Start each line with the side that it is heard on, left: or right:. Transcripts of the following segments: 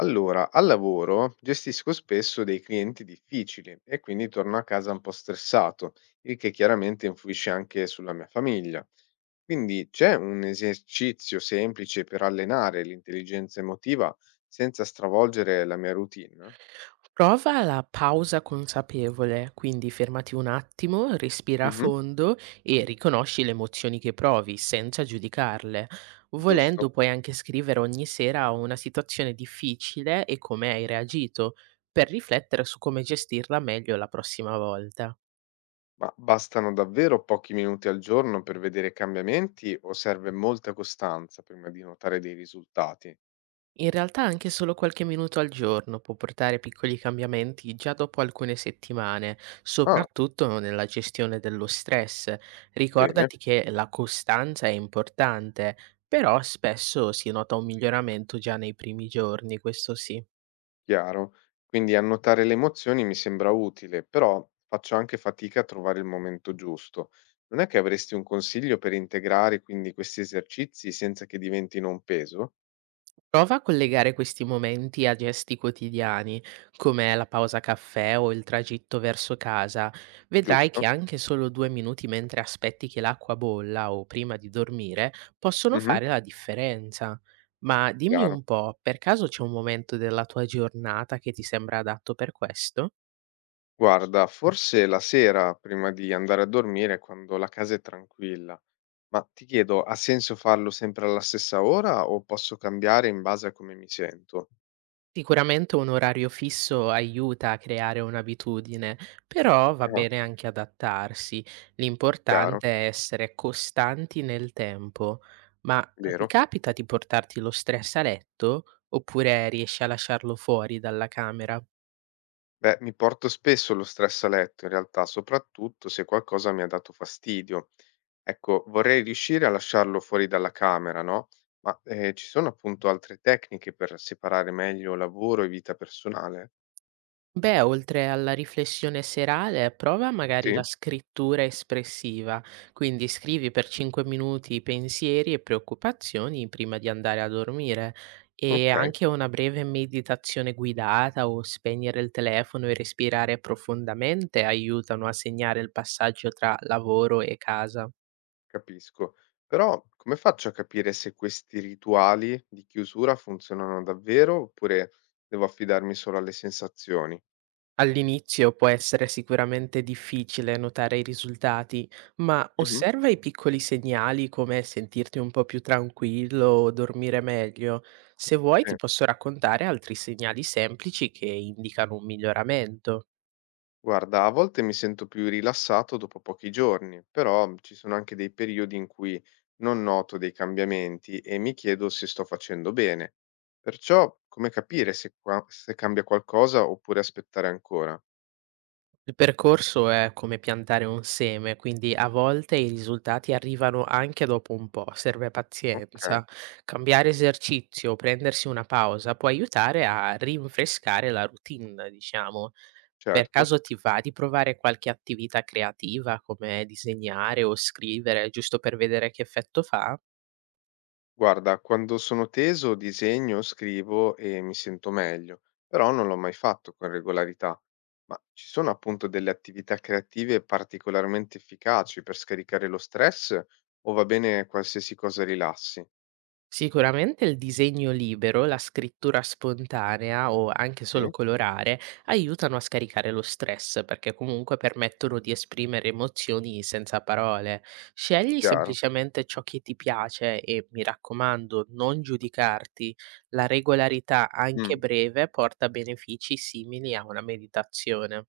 left: Allora, al lavoro gestisco spesso dei clienti difficili e quindi torno a casa un po' stressato, il che chiaramente influisce anche sulla mia famiglia. Quindi c'è un esercizio semplice per allenare l'intelligenza emotiva senza stravolgere la mia routine?
right: Prova la pausa consapevole, quindi fermati un attimo, respira a
left: Mhm,
right: fondo e riconosci le emozioni che provi senza giudicarle.
left: giusto.
right: Volendo puoi anche scrivere ogni sera una situazione difficile e come hai reagito, per riflettere su come gestirla meglio la prossima volta.
left: Ma bastano davvero pochi minuti al giorno per vedere cambiamenti o serve molta costanza prima di notare dei risultati?
right: In realtà anche solo qualche minuto al giorno può portare piccoli cambiamenti già dopo alcune settimane,
left: Ah,
right: soprattutto nella gestione dello stress.
left: bene.
right: Ricordati che la costanza è importante, però spesso si nota un miglioramento già nei primi giorni, questo sì.
left: Chiaro. Quindi annotare le emozioni mi sembra utile, però faccio anche fatica a trovare il momento giusto. Non è che avresti un consiglio per integrare quindi questi esercizi senza che diventino un peso?
right: Prova a collegare questi momenti a gesti quotidiani, come la pausa caffè o il tragitto verso casa. Vedrai che
left: Giusto?
right: anche solo due minuti mentre aspetti che l'acqua bolla o prima di dormire possono
left: Mhm,
right: fare la differenza. Ma dimmi
left: chiaro.
right: un po', per caso c'è un momento della tua giornata che ti sembra adatto per questo?
left: Guarda, forse la sera prima di andare a dormire, quando la casa è tranquilla. Ma ti chiedo, ha senso farlo sempre alla stessa ora o posso cambiare in base a come mi sento?
right: Sicuramente un orario fisso aiuta a creare un'abitudine, però va
left: Ah,
right: bene anche adattarsi.
left: chiaro,
right: L'importante è essere costanti nel tempo. Ma ti
left: vero?
right: capita di portarti lo stress a letto oppure riesci a lasciarlo fuori dalla camera?
left: Beh, mi porto spesso lo stress a letto in realtà, soprattutto se qualcosa mi ha dato fastidio. Ecco, vorrei riuscire a lasciarlo fuori dalla camera, no? Ma ci sono appunto altre tecniche per separare meglio lavoro e vita personale?
right: Beh, oltre alla riflessione serale, prova magari
left: Sì,
right: la scrittura espressiva, quindi scrivi per 5 minuti pensieri e preoccupazioni prima di andare a dormire e
left: ok,
right: anche una breve meditazione guidata o spegnere il telefono e respirare profondamente aiutano a segnare il passaggio tra lavoro e casa.
left: capisco. Però come faccio a capire se questi rituali di chiusura funzionano davvero oppure devo affidarmi solo alle sensazioni?
right: All'inizio può essere sicuramente difficile notare i risultati, ma
left: Mhm,
right: osserva i piccoli segnali come sentirti un po' più tranquillo o dormire meglio. Se vuoi
left: sì.
right: ti posso raccontare altri segnali semplici che indicano un miglioramento.
left: Guarda, a volte mi sento più rilassato dopo pochi giorni, però ci sono anche dei periodi in cui non noto dei cambiamenti e mi chiedo se sto facendo bene. Perciò, come capire se, se cambia qualcosa oppure aspettare ancora?
right: Il percorso è come piantare un seme, quindi a volte i risultati arrivano anche dopo un po', serve
left: Ok,
right: pazienza. Cambiare esercizio o prendersi una pausa può aiutare a rinfrescare la routine, diciamo. Per
left: certo.
right: caso ti va di provare qualche attività creativa come disegnare o scrivere, giusto per vedere che effetto fa?
left: Guarda, quando sono teso disegno, scrivo e mi sento meglio, però non l'ho mai fatto con regolarità. Ma ci sono appunto delle attività creative particolarmente efficaci per scaricare lo stress o va bene qualsiasi cosa rilassi?
right: Sicuramente il disegno libero, la scrittura spontanea o anche
left: Sì,
right: solo colorare aiutano a scaricare lo stress perché comunque permettono di esprimere emozioni senza parole. Scegli
left: chiaro.
right: semplicemente ciò che ti piace e mi raccomando, non giudicarti. La regolarità, anche
left: Mm.
right: breve, porta benefici simili a una meditazione.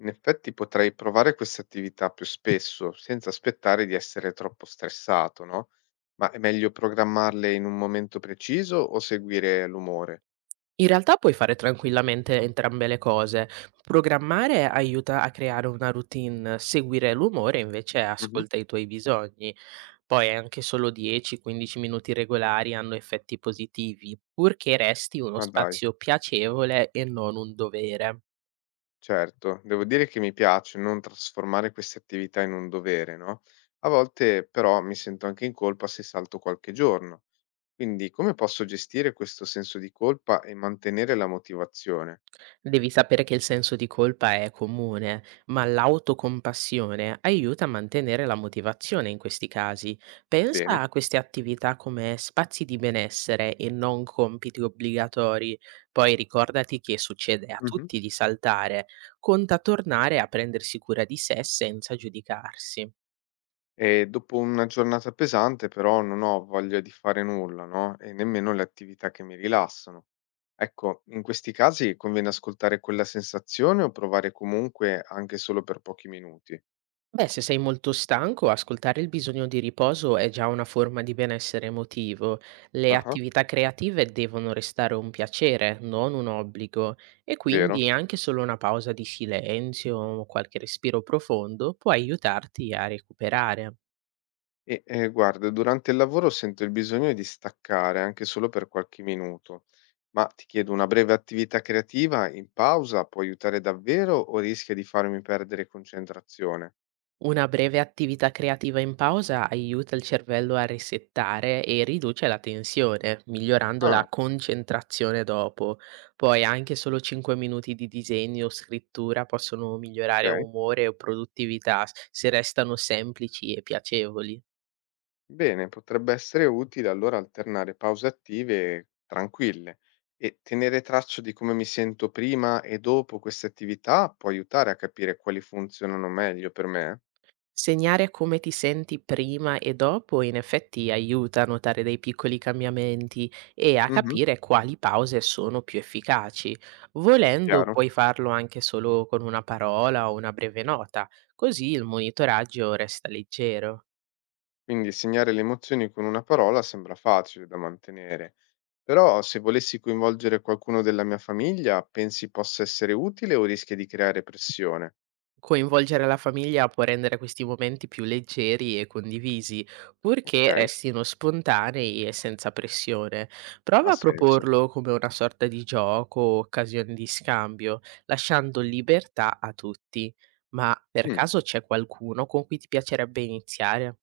left: In effetti potrei provare queste attività più spesso, senza aspettare di essere troppo stressato, no? Ma è meglio programmarle in un momento preciso o seguire l'umore?
right: In realtà puoi fare tranquillamente entrambe le cose. Programmare aiuta a creare una routine, seguire l'umore invece
left: Mhm.
right: ascolta i tuoi bisogni. Poi anche solo 10-15 minuti regolari hanno effetti positivi, purché resti uno
left: Ma dai.
right: spazio piacevole e non un dovere.
left: Certo, devo dire che mi piace non trasformare queste attività in un dovere, no? A volte però mi sento anche in colpa se salto qualche giorno. Quindi come posso gestire questo senso di colpa e mantenere la motivazione?
right: Devi sapere che il senso di colpa è comune, ma l'autocompassione aiuta a mantenere la motivazione in questi casi.
left: Bene.
right: Pensa a queste attività come spazi di benessere e non compiti obbligatori. Poi ricordati che succede a
left: Mhm.
right: tutti di saltare. Conta tornare a prendersi cura di sé senza giudicarsi.
left: E dopo una giornata pesante però non ho voglia di fare nulla, no? E nemmeno le attività che mi rilassano. Ecco, in questi casi conviene ascoltare quella sensazione o provare comunque anche solo per pochi minuti.
right: Beh, se sei molto stanco, ascoltare il bisogno di riposo è già una forma di benessere emotivo. Le
left: Ah,
right: attività creative devono restare un piacere, non un obbligo, e
left: vero?
right: quindi anche solo una pausa di silenzio o qualche respiro profondo può aiutarti a recuperare.
left: E, guarda, durante il lavoro sento il bisogno di staccare, anche solo per qualche minuto. Ma ti chiedo, una breve attività creativa in pausa può aiutare davvero o rischia di farmi perdere concentrazione?
right: Una breve attività creativa in pausa aiuta il cervello a resettare e riduce la tensione, migliorando la
left: Ah,
right: concentrazione dopo. Poi anche solo 5 minuti di disegno o scrittura possono migliorare
left: okay.
right: umore o produttività se restano semplici e piacevoli.
left: Bene, potrebbe essere utile allora alternare pause attive tranquille e tenere traccia di come mi sento prima e dopo queste attività può aiutare a capire quali funzionano meglio per me?
right: Segnare come ti senti prima e dopo in effetti aiuta a notare dei piccoli cambiamenti e a
left: Mh-mh,
right: capire quali pause sono più efficaci. Volendo
left: chiaro.
right: puoi farlo anche solo con una parola o una breve nota, così il monitoraggio resta leggero.
left: Quindi segnare le emozioni con una parola sembra facile da mantenere, però se volessi coinvolgere qualcuno della mia famiglia, pensi possa essere utile o rischia di creare pressione?
right: Coinvolgere la famiglia può rendere questi momenti più leggeri e condivisi, purché
left: Ok,
right: restino spontanei e senza pressione. Prova
left: ha
right: a
left: senso.
right: proporlo come una sorta di gioco o occasione di scambio, lasciando libertà a tutti. Ma per
left: Mm.
right: caso c'è qualcuno con cui ti piacerebbe iniziare?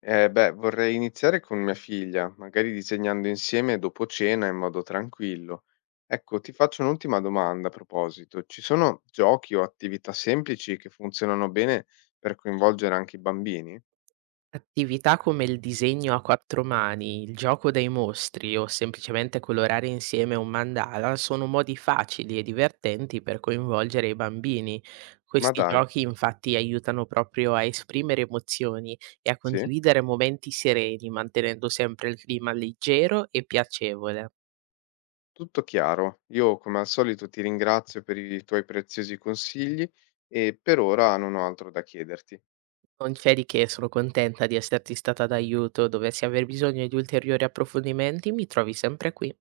left: Beh, vorrei iniziare con mia figlia, magari disegnando insieme dopo cena in modo tranquillo. Ecco, ti faccio un'ultima domanda a proposito. Ci sono giochi o attività semplici che funzionano bene per coinvolgere anche i bambini?
right: Attività come il disegno a quattro mani, il gioco dei mostri o semplicemente colorare insieme un mandala sono modi facili e divertenti per coinvolgere i bambini.
left: Ma
right: Questi
left: dai,
right: giochi infatti aiutano proprio a esprimere emozioni e a
left: sì?
right: condividere momenti sereni, mantenendo sempre il clima leggero e piacevole.
left: Tutto chiaro. Io come al solito ti ringrazio per i tuoi preziosi consigli e per ora non ho altro da chiederti.
right: Non c'è di che, sono contenta di esserti stata d'aiuto. Dovessi aver bisogno di ulteriori approfondimenti, mi trovi sempre qui.